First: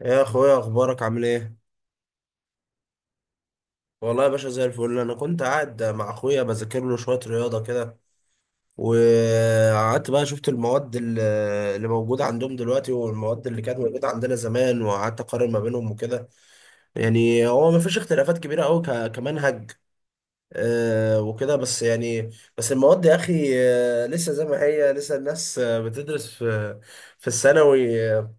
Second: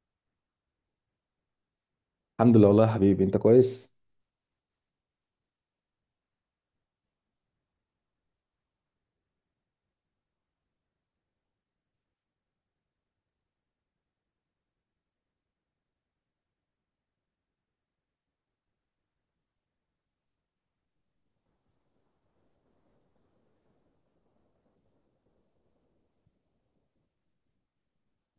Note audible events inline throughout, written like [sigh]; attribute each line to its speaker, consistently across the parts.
Speaker 1: يا اخويا، اخبارك عامل ايه؟
Speaker 2: الحمد لله والله يا حبيبي، انت كويس.
Speaker 1: والله يا باشا زي الفل. انا كنت قاعد مع اخويا بذاكر له شويه رياضه كده، وقعدت بقى شفت المواد اللي موجوده عندهم دلوقتي، والمواد اللي كانت موجوده عندنا زمان، وقعدت اقارن ما بينهم وكده. يعني هو ما فيش اختلافات كبيره قوي كمنهج، وكده بس يعني. بس المواد يا اخي، لسه زي ما هي، لسه الناس بتدرس في الثانوي،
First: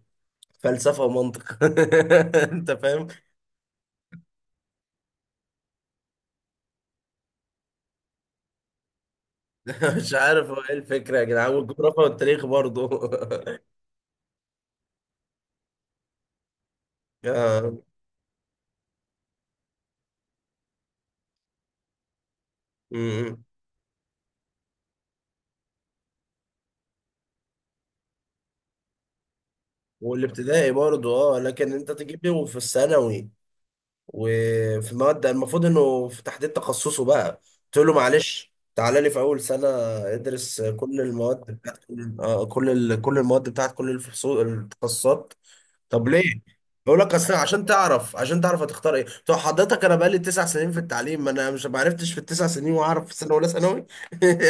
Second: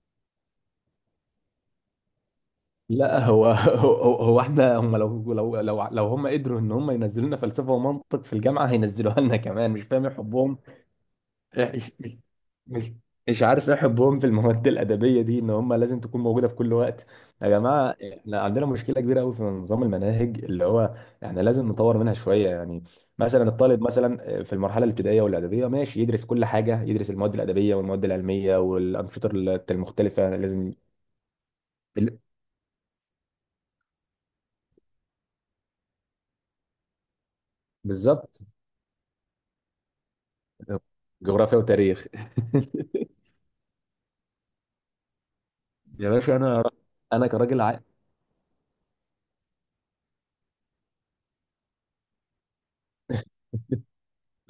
Speaker 1: فلسفه ومنطق. [laughs] انت فاهم.
Speaker 2: لا هو [laughs] هو, هو احنا هم لو هم قدروا ان هم ينزلوا لنا فلسفه ومنطق في الجامعه هينزلوها لنا كمان، مش فاهم
Speaker 1: مش
Speaker 2: ايه
Speaker 1: عارف هو
Speaker 2: حبهم.
Speaker 1: ايه الفكرة يا جدعان،
Speaker 2: إيه،
Speaker 1: والجغرافيا والتاريخ
Speaker 2: مش
Speaker 1: برضه.
Speaker 2: مش
Speaker 1: [laughs]
Speaker 2: عارف ايه حبهم في المواد الادبيه دي ان هم لازم تكون موجوده في كل وقت. يا
Speaker 1: آه،
Speaker 2: جماعه، احنا عندنا مشكله كبيره قوي في نظام المناهج، اللي هو احنا لازم نطور منها شويه يعني.
Speaker 1: أمم.
Speaker 2: مثلا الطالب مثلا في المرحله الابتدائيه والاعداديه، ماشي يدرس كل حاجه، يدرس المواد الادبيه والمواد العلميه والانشطه المختلفه
Speaker 1: والابتدائي
Speaker 2: لازم.
Speaker 1: برضه، اه، لكن انت تجيب لي وفي الثانوي، وفي مواد المفروض انه في تحديد تخصصه بقى. قلت له
Speaker 2: بالظبط،
Speaker 1: معلش تعالى لي في اول سنة ادرس كل المواد
Speaker 2: جغرافيا
Speaker 1: بتاعت
Speaker 2: وتاريخ.
Speaker 1: كل المواد بتاعت كل الفصول التخصصات.
Speaker 2: [laughs]
Speaker 1: طب
Speaker 2: يا
Speaker 1: ليه؟
Speaker 2: باشا،
Speaker 1: بقول لك
Speaker 2: انا
Speaker 1: اصل
Speaker 2: كراجل
Speaker 1: عشان
Speaker 2: عا... [laughs]
Speaker 1: تعرف، هتختار ايه. طب حضرتك انا بقالي 9 سنين في التعليم، ما انا مش ما عرفتش في ال9 سنين، واعرف في سنه ولا ثانوي؟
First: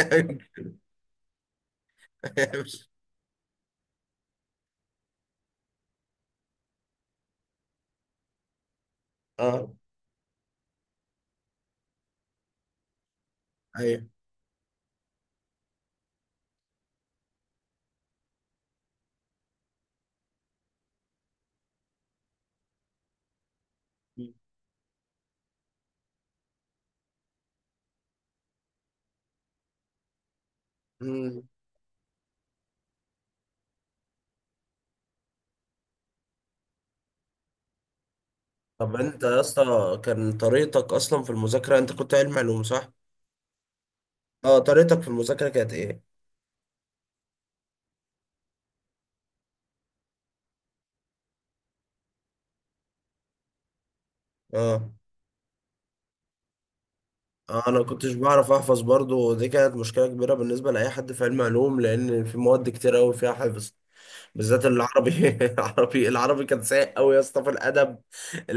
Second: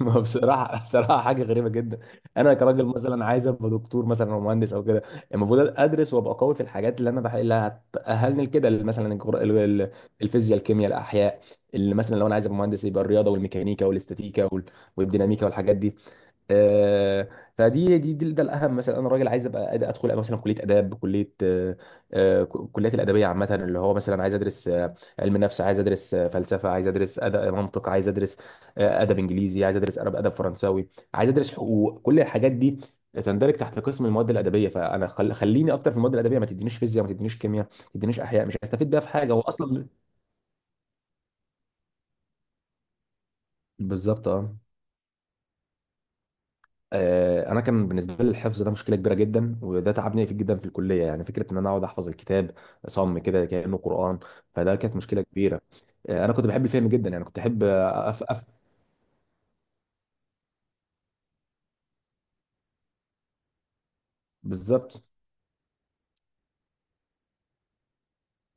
Speaker 2: ما هو بصراحه بصراحه حاجه غريبه جدا. انا كراجل
Speaker 1: [laughs]
Speaker 2: مثلا عايز ابقى دكتور مثلا او مهندس او كده، المفروض ادرس وابقى قوي في الحاجات اللي هتاهلني لكده، اللي مثلا
Speaker 1: اه.
Speaker 2: الفيزياء، الكيمياء، الاحياء. اللي مثلا لو انا عايز ابقى مهندس، يبقى الرياضه والميكانيكا
Speaker 1: ايوه.
Speaker 2: والاستاتيكا والديناميكا والحاجات دي. آه، فدي دي, دي ده الاهم. مثلا انا راجل عايز ابقى ادخل مثلا كليه اداب، كليه كليات الادبيه عامه، اللي هو مثلا عايز ادرس علم نفس، عايز ادرس فلسفه، عايز ادرس أدب، منطق، عايز ادرس ادب انجليزي، عايز ادرس ادب، فرنساوي، عايز
Speaker 1: مم.
Speaker 2: ادرس حقوق. كل الحاجات دي تندرج تحت قسم المواد الادبيه، فانا خليني اكتر في المواد الادبيه، ما تدينيش فيزياء، ما تدينيش كيمياء، ما تدينيش احياء، مش هستفيد
Speaker 1: طب
Speaker 2: بيها في
Speaker 1: انت
Speaker 2: حاجه
Speaker 1: يا
Speaker 2: هو اصلا.
Speaker 1: اسطى، كان طريقتك اصلا في المذاكره، انت كنت علم علوم، صح؟
Speaker 2: بالظبط، اه.
Speaker 1: اه، طريقتك في المذاكره كانت ايه؟
Speaker 2: انا كان بالنسبه لي الحفظ ده مشكله كبيره جدا، وده تعبني في جدا في الكليه يعني، فكره ان انا اقعد احفظ الكتاب صم كده كانه قران. فده
Speaker 1: اه،
Speaker 2: كانت مشكله كبيره. انا كنت بحب الفهم جدا، يعني كنت احب
Speaker 1: انا كنتش بعرف احفظ برضو، ودي كانت مشكله كبيره بالنسبه لاي حد في علم علوم، لان في مواد كتير قوي فيها حفظ، بالذات
Speaker 2: بالظبط.
Speaker 1: العربي. [laughs] العربي كان سيء قوي يا اسطى في الادب،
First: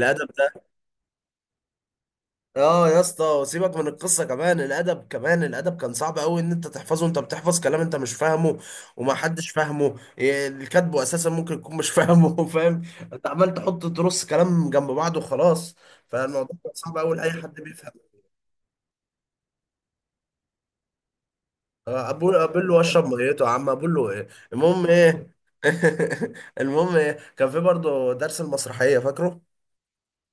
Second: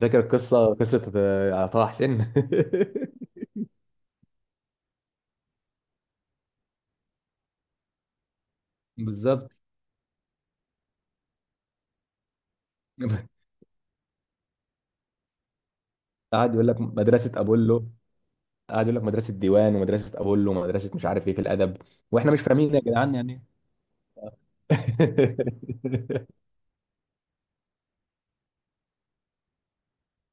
Speaker 2: فاكر القصه، قصه طه حسين.
Speaker 1: اه يا اسطى،
Speaker 2: [laughs]
Speaker 1: وسيبك من القصه، كمان الادب، كان صعب قوي، ان انت تحفظه، انت بتحفظ كلام انت مش فاهمه، وما حدش
Speaker 2: بالظبط،
Speaker 1: فاهمه، اللي كاتبه اساسا ممكن يكون مش فاهمه. [laughs] فاهم؟ انت عمال تحط ترص كلام جنب بعض وخلاص،
Speaker 2: قعد
Speaker 1: فالموضوع
Speaker 2: يقول
Speaker 1: كان
Speaker 2: لك
Speaker 1: صعب قوي لاي
Speaker 2: مدرسه
Speaker 1: حد
Speaker 2: ابولو،
Speaker 1: بيفهم.
Speaker 2: قعد يقول لك مدرسه ديوان ومدرسه ابولو ومدرسه مش عارف ايه في الادب، واحنا
Speaker 1: اقول
Speaker 2: مش
Speaker 1: اقول
Speaker 2: فاهمين
Speaker 1: له
Speaker 2: يا
Speaker 1: اشرب
Speaker 2: جدعان يعني.
Speaker 1: ميته يا عم، اقول له ايه، المهم ايه.
Speaker 2: [laughs]
Speaker 1: [laughs] المهم ايه، كان في برضه درس المسرحيه، فاكره؟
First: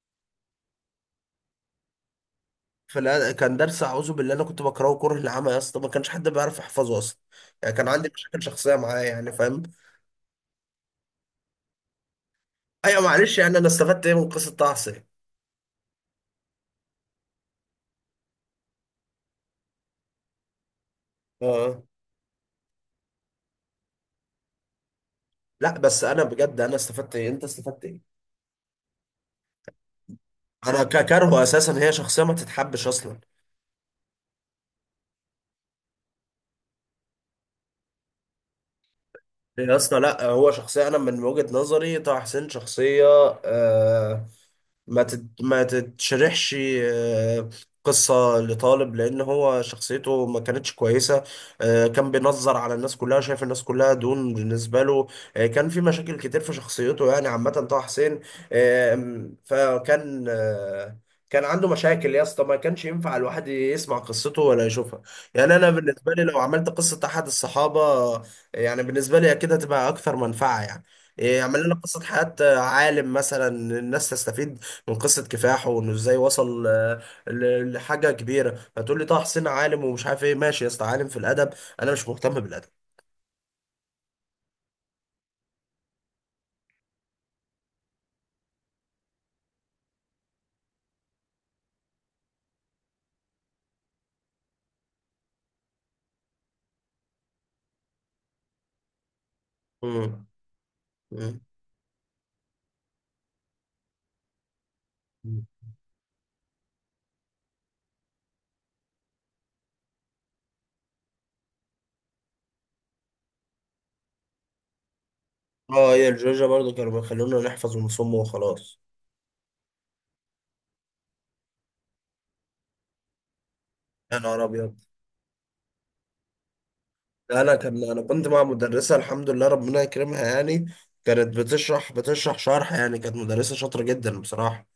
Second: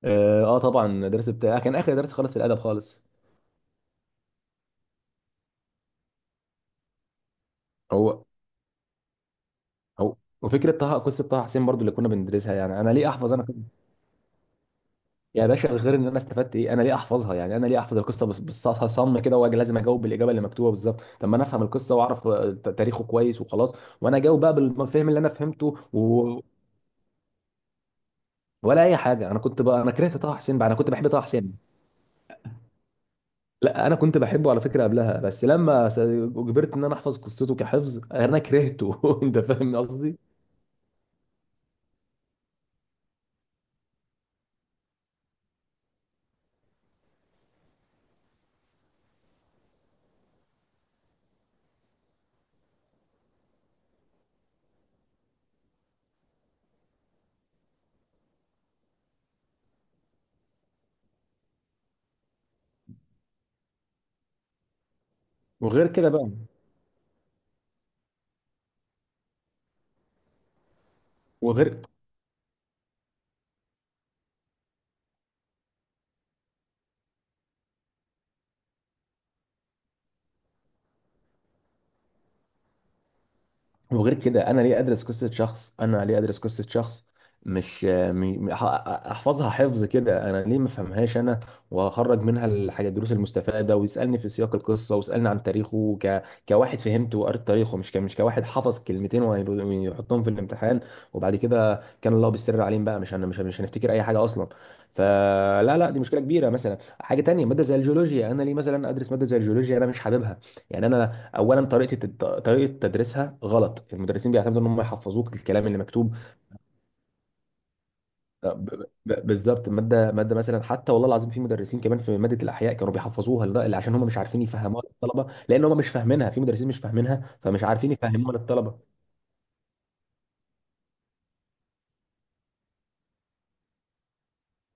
Speaker 2: اه، طبعا درس بتاع كان اخر درس خالص في الادب خالص.
Speaker 1: فلا، كان درس اعوذ بالله، انا كنت بكرهه كره العمى يا اسطى، ما كانش حد بيعرف يحفظه اصلا، يعني كان عندي
Speaker 2: هو،
Speaker 1: مشاكل شخصيه معاه يعني، فاهم.
Speaker 2: وفكره طه، قصه طه حسين برضو اللي كنا بندرسها يعني. انا
Speaker 1: ايوه،
Speaker 2: ليه احفظ
Speaker 1: معلش،
Speaker 2: انا
Speaker 1: يعني انا
Speaker 2: قصة-
Speaker 1: استفدت ايه من قصه طه يعني.
Speaker 2: يا باشا، غير ان انا استفدت ايه، انا ليه احفظها يعني؟ انا ليه احفظ القصه بالصم كده، واجي لازم اجاوب بالاجابه اللي مكتوبه بالظبط؟ طب ما انا افهم
Speaker 1: اه،
Speaker 2: القصه واعرف تاريخه كويس وخلاص، وانا اجاوب بقى بالفهم اللي انا فهمته
Speaker 1: لا بس انا
Speaker 2: و...
Speaker 1: بجد، انا استفدت ايه، انت استفدت ايه؟
Speaker 2: ولا اي حاجه. انا كنت بقى، انا كرهت طه حسين بقى، انا
Speaker 1: انا
Speaker 2: كنت بحب طه
Speaker 1: ككرهه
Speaker 2: حسين.
Speaker 1: اساسا، هي شخصيه ما تتحبش اصلا.
Speaker 2: لا، انا كنت بحبه على فكره قبلها، بس لما اجبرت ان انا احفظ قصته كحفظ، انا كرهته. [laughs] انت
Speaker 1: يا
Speaker 2: فاهم
Speaker 1: اسطى،
Speaker 2: قصدي.
Speaker 1: لا هو شخصيه، انا من وجهه نظري طه حسين شخصيه آه ما تتشرحش. آه، قصة لطالب، لأن هو شخصيته ما كانتش كويسة. كان بينظر على الناس كلها، شايف الناس كلها دون بالنسبة له. كان في مشاكل كتير في شخصيته، يعني عامة طه حسين. آه، فكان آه، كان عنده مشاكل يا اسطى، ما كانش ينفع الواحد يسمع قصته ولا يشوفها. يعني أنا
Speaker 2: وغير كده
Speaker 1: بالنسبة لي
Speaker 2: بقى،
Speaker 1: لو عملت قصة أحد الصحابة، آه، يعني بالنسبة لي أكيد هتبقى أكثر منفعة يعني. اعمل لنا
Speaker 2: وغير
Speaker 1: قصة حياة عالم مثلا، الناس تستفيد، وقصة كفاحه، وانه ازاي وصل لحاجة كبيرة. هتقول لي طه حسين عالم ومش عارف ايه، ماشي يا اسطى، عالم في الأدب، انا مش مهتم بالأدب.
Speaker 2: وغير كده، انا ليه ادرس قصه شخص، انا ليه ادرس قصه شخص، مش م- م- ح- احفظها حفظ كده؟ انا ليه ما افهمهاش، انا واخرج منها الحاجه، الدروس المستفاده، ويسالني في سياق القصه، ويسالني عن تاريخه كواحد فهمت وقريت تاريخه، مش كواحد حفظ كلمتين ويحطهم
Speaker 1: مم.
Speaker 2: في الامتحان، وبعد
Speaker 1: مم.
Speaker 2: كده كان الله بالسر عليهم بقى، مش هنفتكر اي حاجه اصلا. فلا لا، دي مشكله كبيره. مثلا حاجه تانية، ماده زي الجيولوجيا، انا ليه مثلا ادرس ماده زي الجيولوجيا؟ انا مش حاببها يعني، انا اولا طريقه تدريسها غلط، المدرسين بيعتمدوا ان هم يحفظوك الكلام اللي
Speaker 1: اه، هي
Speaker 2: مكتوب.
Speaker 1: الجورجيا برضو كانوا بيخلونا نحفظ ونصم
Speaker 2: آه،
Speaker 1: وخلاص.
Speaker 2: ب- بالظبط، ماده ماده مثلا، حتى والله العظيم في مدرسين كمان في ماده الاحياء كانوا بيحفظوها عشان هم مش
Speaker 1: يا
Speaker 2: عارفين
Speaker 1: نهار أبيض،
Speaker 2: يفهموها للطلبه، لان هم مش فاهمينها. في مدرسين مش فاهمينها،
Speaker 1: انا
Speaker 2: فمش
Speaker 1: كان
Speaker 2: عارفين
Speaker 1: انا كنت
Speaker 2: يفهموها
Speaker 1: مع
Speaker 2: للطلبه.
Speaker 1: مدرسه، الحمد لله ربنا يكرمها يعني، كانت بتشرح شرح، يعني كانت مدرسه شاطره جدا بصراحه.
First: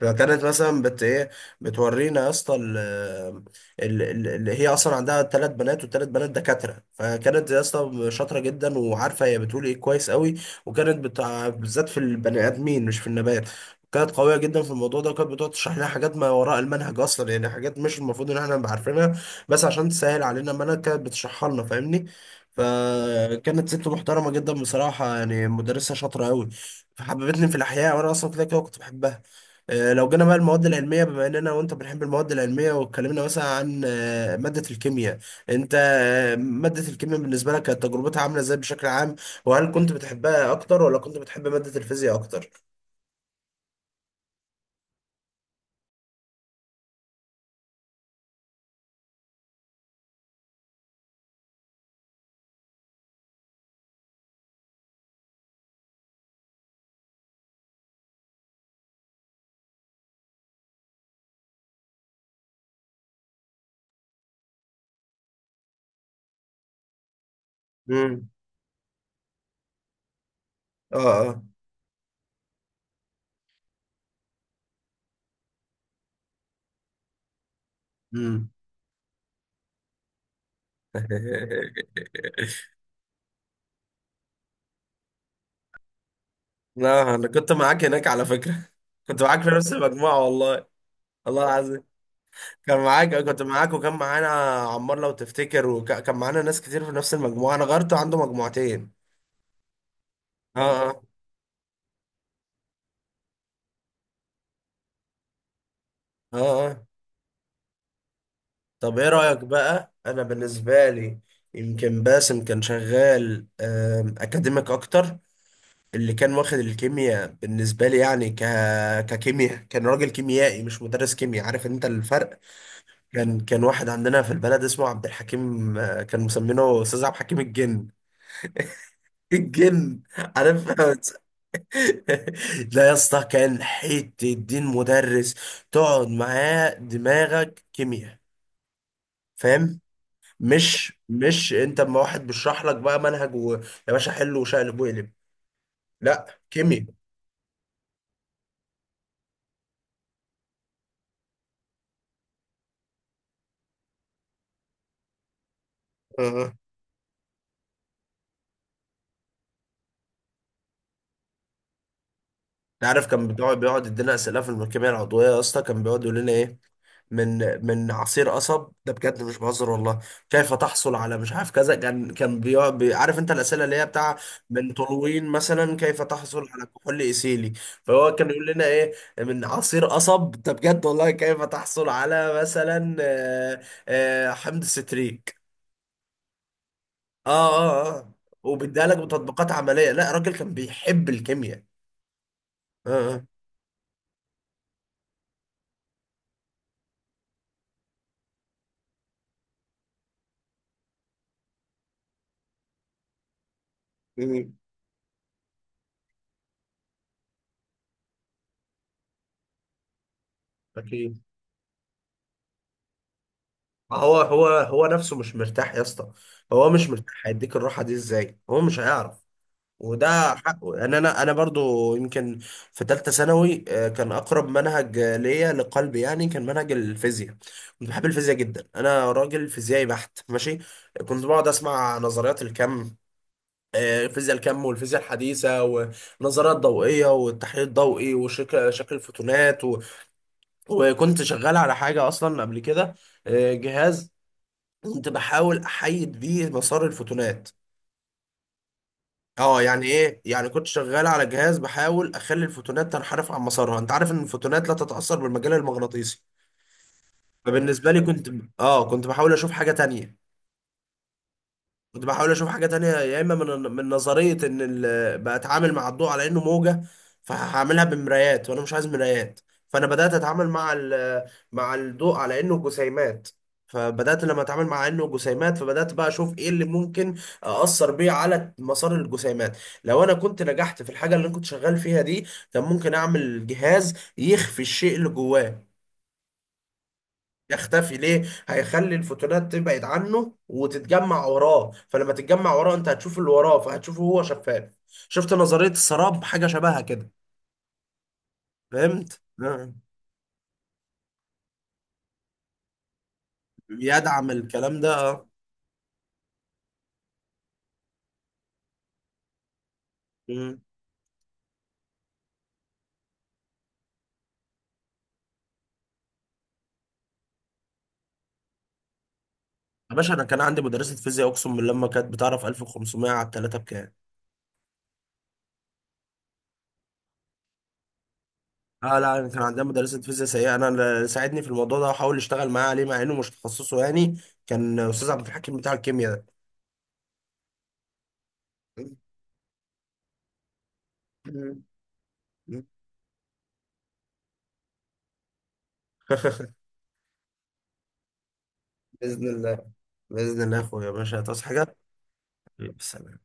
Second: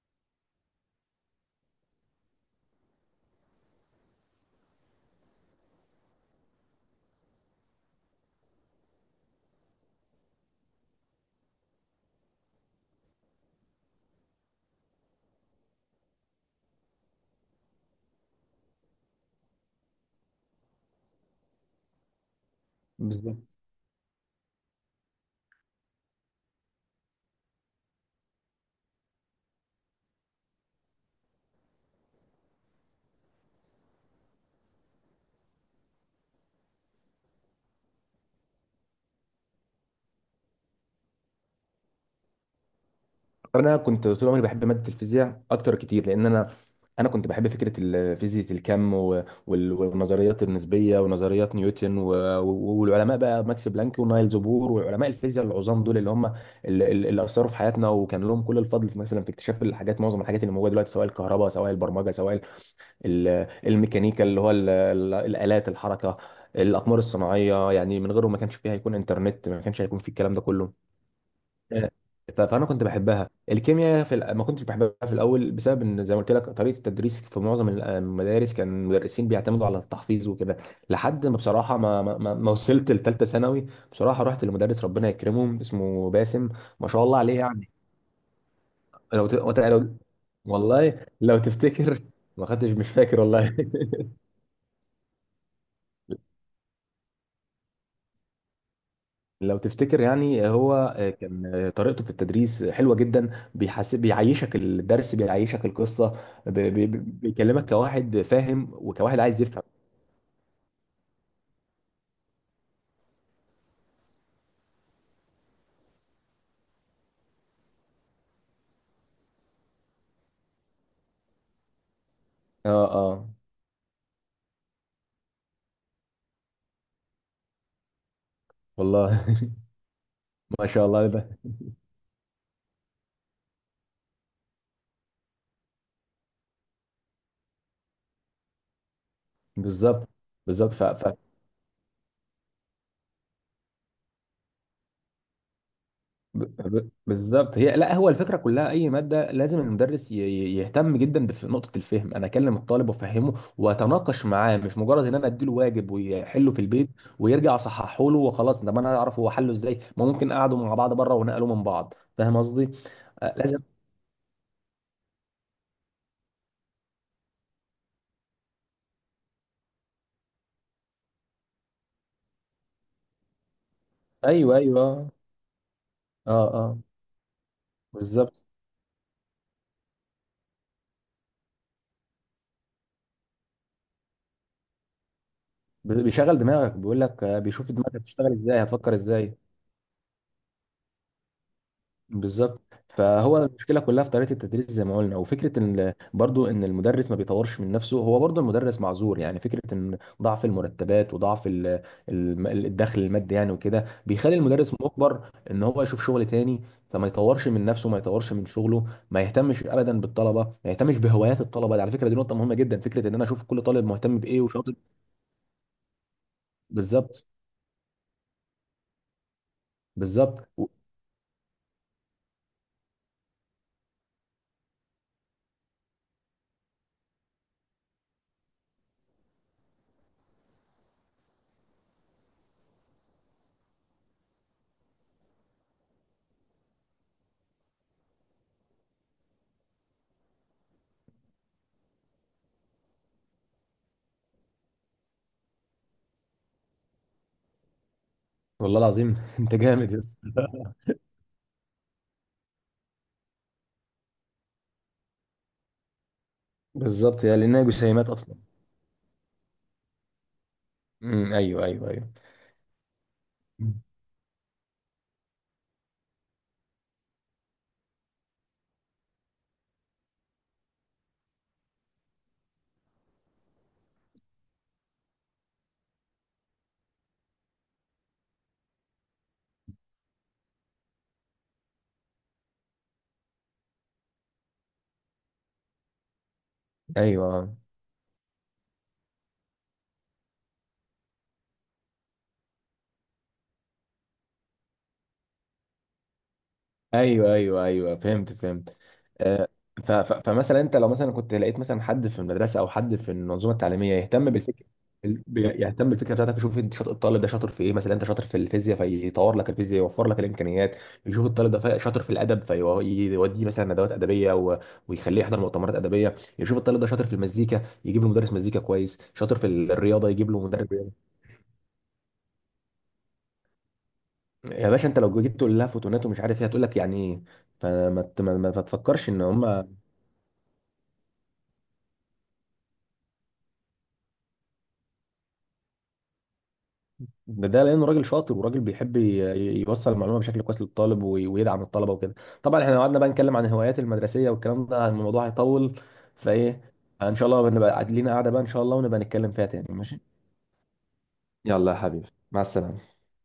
Speaker 1: فكانت مثلا بت ايه بتورينا يا اسطى اللي هي اصلا عندها 3 بنات، وال3 بنات دكاتره. فكانت يا اسطى شاطره جدا، وعارفه هي بتقول ايه كويس قوي. وكانت بتاع بالذات في البني ادمين، مش في النبات، كانت قوية جدا في الموضوع ده. وكانت بتقعد تشرح لنا حاجات ما وراء المنهج أصلا، يعني حاجات مش المفروض إن احنا نبقى عارفينها، بس عشان تسهل علينا، ما انا كانت بتشرحها لنا، فاهمني.
Speaker 2: بالظبط.
Speaker 1: فكانت ست محترمة جدا بصراحة، يعني مدرسة شاطرة أوي. فحببتني في الأحياء، وأنا أصلا كده كده كنت بحبها. لو جينا بقى المواد العلمية، بما إننا وأنت بنحب المواد العلمية، واتكلمنا مثلا عن مادة الكيمياء، أنت مادة الكيمياء بالنسبة لك كانت تجربتها عاملة إزاي بشكل عام، وهل كنت بتحبها أكتر ولا كنت بتحب مادة الفيزياء أكتر؟
Speaker 2: انا كنت طول عمري بحب ماده الفيزياء اكتر كتير، لان انا، انا كنت بحب فكره فيزياء الكم، والنظريات النسبيه ونظريات نيوتن والعلماء بقى، ماكس بلانك ونايلز بور وعلماء الفيزياء العظام دول، اللي هم اللي اثروا في حياتنا، وكان لهم كل الفضل في مثلا في اكتشاف الحاجات، معظم الحاجات اللي موجوده دلوقتي، سواء الكهرباء، سواء البرمجه، سواء ال- الميكانيكا اللي هو الالات الحركه، الاقمار الصناعيه يعني. من
Speaker 1: مم.
Speaker 2: غيرهم ما كانش فيه، هيكون انترنت، ما كانش هيكون في الكلام ده كله.
Speaker 1: آه، آه.
Speaker 2: آه، فانا كنت بحبها. الكيمياء ما كنتش بحبها في الاول، بسبب ان زي ما قلت لك طريقه التدريس في معظم
Speaker 1: مم.
Speaker 2: المدارس كان المدرسين بيعتمدوا على التحفيظ وكده، لحد ما بصراحه، ما
Speaker 1: [laughs]
Speaker 2: وصلت لثالثه ثانوي بصراحه، رحت لمدرس ربنا يكرمه اسمه باسم، ما شاء
Speaker 1: لا،
Speaker 2: الله
Speaker 1: أنا
Speaker 2: عليه
Speaker 1: كنت
Speaker 2: يعني.
Speaker 1: معاك هناك على فكرة. [laughs] كنت معاك في نفس
Speaker 2: لو،
Speaker 1: المجموعة والله.
Speaker 2: والله لو
Speaker 1: الله العظيم،
Speaker 2: تفتكر، ما خدتش،
Speaker 1: كان
Speaker 2: مش
Speaker 1: معاك
Speaker 2: فاكر
Speaker 1: كنت
Speaker 2: والله.
Speaker 1: معاك وكان
Speaker 2: [laughs]
Speaker 1: معانا عمار لو تفتكر، وكان معانا ناس كتير في نفس المجموعة، انا غيرته عنده مجموعتين.
Speaker 2: لو تفتكر يعني،
Speaker 1: اه،
Speaker 2: هو
Speaker 1: اه،
Speaker 2: كان طريقته في التدريس حلوة جدا، بيحس بيعيشك الدرس، بيعيشك القصة،
Speaker 1: اه، اه.
Speaker 2: بيكلمك كواحد فاهم
Speaker 1: طب ايه
Speaker 2: وكواحد
Speaker 1: رأيك
Speaker 2: عايز يفهم.
Speaker 1: بقى، انا بالنسبة لي يمكن باسم كان شغال اكاديميك اكتر، اللي كان واخد الكيمياء بالنسبة لي يعني ككيمياء، كان راجل كيميائي، مش مدرس كيمياء، عارف انت الفرق؟
Speaker 2: اه، اه،
Speaker 1: كان واحد عندنا في البلد اسمه عبد الحكيم، كان مسمينه استاذ عبد الحكيم الجن.
Speaker 2: والله. [laughs]
Speaker 1: الجن،
Speaker 2: ما
Speaker 1: عارف.
Speaker 2: شاء الله
Speaker 1: [laughs]
Speaker 2: ده،
Speaker 1: لا يا اسطى، كان حته الدين مدرس، تقعد معاه دماغك كيمياء، فاهم،
Speaker 2: بالظبط،
Speaker 1: مش
Speaker 2: بالظبط.
Speaker 1: مش انت. اما واحد بيشرح لك بقى منهج يا باشا، حل وشقلب وقلب. لا، كيمياء.
Speaker 2: بالظبط، هي لا، هو الفكره كلها اي ماده لازم المدرس يهتم جدا نقطه الفهم، انا اكلم الطالب وافهمه واتناقش معاه، مش مجرد ان انا اديله واجب ويحله في البيت ويرجع صححه له وخلاص. طب انا اعرف هو حله ازاي؟ ما ممكن قعدوا مع بعض بره ونقلوا من بعض، فاهم قصدي؟
Speaker 1: عارف، كان
Speaker 2: لازم.
Speaker 1: بيقعد يدينا اسئله في الملكيه العضويه يا اسطى، كان بيقعد يقول لنا ايه، من من عصير قصب، ده بجد مش بهزر والله، كيف تحصل على مش عارف كذا. كان بيقعد عارف انت الاسئله اللي هي بتاع
Speaker 2: ايوه،
Speaker 1: من
Speaker 2: ايوه،
Speaker 1: طولوين مثلا، كيف
Speaker 2: اه،
Speaker 1: تحصل على
Speaker 2: اه،
Speaker 1: كحول ايثيلي. فهو كان يقول
Speaker 2: بالظبط،
Speaker 1: لنا ايه، من عصير قصب، ده بجد والله. كيف تحصل على مثلا حمض ستريك.
Speaker 2: بيشغل دماغك، بيقول لك
Speaker 1: اه،
Speaker 2: بيشوف
Speaker 1: اه،
Speaker 2: دماغك
Speaker 1: اه،
Speaker 2: بتشتغل ازاي،
Speaker 1: وبيديها
Speaker 2: هتفكر
Speaker 1: لك
Speaker 2: ازاي.
Speaker 1: بتطبيقات عمليه، لا الراجل كان بيحب الكيمياء.
Speaker 2: بالظبط.
Speaker 1: اه، اه.
Speaker 2: فهو المشكله كلها في طريقه التدريس زي ما قلنا، وفكره ان برضو ان المدرس ما بيطورش من نفسه. هو برضو المدرس معذور يعني، فكره ان ضعف المرتبات وضعف الدخل المادي يعني وكده بيخلي
Speaker 1: مم.
Speaker 2: المدرس مجبر ان هو يشوف شغل تاني، فما يطورش من نفسه، ما يطورش من شغله، ما يهتمش ابدا بالطلبه، ما يهتمش
Speaker 1: اكيد،
Speaker 2: بهوايات الطلبه. دي على فكره دي نقطه مهمه جدا، فكره ان انا اشوف كل طالب
Speaker 1: ما هو
Speaker 2: مهتم بايه
Speaker 1: هو
Speaker 2: وشاطر.
Speaker 1: هو نفسه مش مرتاح يا اسطى، هو مش مرتاح،
Speaker 2: بالظبط،
Speaker 1: هيديك الراحه دي ازاي؟ هو مش هيعرف، وده
Speaker 2: بالظبط.
Speaker 1: حقه يعني. انا برضو يمكن في ثالثه ثانوي كان اقرب منهج ليا لقلبي، يعني كان منهج الفيزياء. كنت بحب الفيزياء جدا، انا راجل فيزيائي بحت، ماشي. كنت بقعد اسمع نظريات الكم، فيزياء الكم والفيزياء الحديثة، ونظريات ضوئية، والتحليل الضوئي، وشكل الفوتونات وكنت شغال على حاجة أصلا قبل كده، جهاز كنت بحاول احيد بيه مسار الفوتونات.
Speaker 2: والله العظيم. [laughs] انت
Speaker 1: اه، يعني
Speaker 2: جامد يا
Speaker 1: ايه يعني،
Speaker 2: اسطى.
Speaker 1: كنت شغال على جهاز بحاول اخلي الفوتونات تنحرف عن مسارها، انت عارف ان الفوتونات لا تتاثر بالمجال المغناطيسي.
Speaker 2: بالظبط، يا لانها
Speaker 1: فبالنسبه لي
Speaker 2: جسيمات
Speaker 1: كنت
Speaker 2: اصلا.
Speaker 1: اه كنت بحاول اشوف حاجه تانية،
Speaker 2: امم، ايوه،
Speaker 1: كنت
Speaker 2: ايوه،
Speaker 1: بحاول اشوف حاجه تانية. يا اما من
Speaker 2: ايوه،
Speaker 1: من نظريه ان بتعامل مع الضوء على انه موجه، فهعملها بمرايات، وانا مش عايز مرايات. فانا بدات اتعامل مع مع الضوء على انه جسيمات. فبدات لما اتعامل مع انه جسيمات، فبدات بقى اشوف ايه اللي ممكن اثر بيه على مسار الجسيمات. لو انا كنت نجحت في الحاجه اللي انا كنت شغال فيها دي، كان ممكن اعمل جهاز يخفي الشيء اللي جواه.
Speaker 2: ايوه،
Speaker 1: يختفي ليه؟ هيخلي الفوتونات تبعد عنه وتتجمع وراه، فلما تتجمع وراه انت هتشوف اللي وراه، فهتشوفه هو شفاف. شفت نظرية السراب، حاجة شبهها كده.
Speaker 2: ايوه، ايوه، ايوه، فهمت فهمت.
Speaker 1: فهمت،
Speaker 2: آه،
Speaker 1: نعم.
Speaker 2: فمثلا انت لو مثلا كنت لقيت مثلا حد في المدرسه او حد في المنظومه التعليميه
Speaker 1: يدعم
Speaker 2: يهتم بالفكره،
Speaker 1: الكلام ده.
Speaker 2: يهتم بالفكره بتاعتك، يشوف انت شاطر. الطالب ده شاطر في ايه؟ مثلا انت شاطر في الفيزياء، فيطور لك الفيزياء، يوفر لك
Speaker 1: مم.
Speaker 2: الامكانيات. يشوف الطالب ده شاطر في الادب، فيوديه مثلا ندوات ادبيه ويخليه يحضر مؤتمرات ادبيه. يشوف الطالب ده شاطر في المزيكا، يجيب له مدرس مزيكا كويس. شاطر في
Speaker 1: يا
Speaker 2: الرياضه،
Speaker 1: باشا، انا
Speaker 2: يجيب له
Speaker 1: كان عندي
Speaker 2: مدرب.
Speaker 1: مدرسة فيزياء اقسم بالله ما كانت بتعرف 1500 على الثلاثة بكام.
Speaker 2: يا باشا انت لو جيت تقول لها فوتونات ومش عارف ايه، هتقول لك يعني ايه؟ فما ت- ما ما
Speaker 1: اه
Speaker 2: تفكرش
Speaker 1: لا،
Speaker 2: ان
Speaker 1: انا كان
Speaker 2: هم.
Speaker 1: عندنا مدرسة فيزياء سيئة، انا اللي ساعدني في الموضوع ده وحاول اشتغل معاه عليه، مع انه مش تخصصه يعني، كان استاذ عبد الحكيم بتاع الكيمياء ده.
Speaker 2: ده لانه راجل شاطر وراجل بيحب يوصل المعلومه بشكل كويس للطالب ويدعم الطلبه وكده.
Speaker 1: مم.
Speaker 2: طبعا احنا لو قعدنا بقى نتكلم عن الهوايات المدرسيه والكلام ده الموضوع هيطول.
Speaker 1: [laughs]
Speaker 2: فايه، ان شاء الله نبقى لينا قاعده بقى ان شاء الله ونبقى
Speaker 1: بإذن
Speaker 2: نتكلم فيها تاني
Speaker 1: الله،
Speaker 2: ماشي.
Speaker 1: بإذن الله يا أخويا، يا باشا تصحى
Speaker 2: يلا
Speaker 1: حاجة.
Speaker 2: يا حبيبي، مع
Speaker 1: يلا،
Speaker 2: السلامه.
Speaker 1: سلام.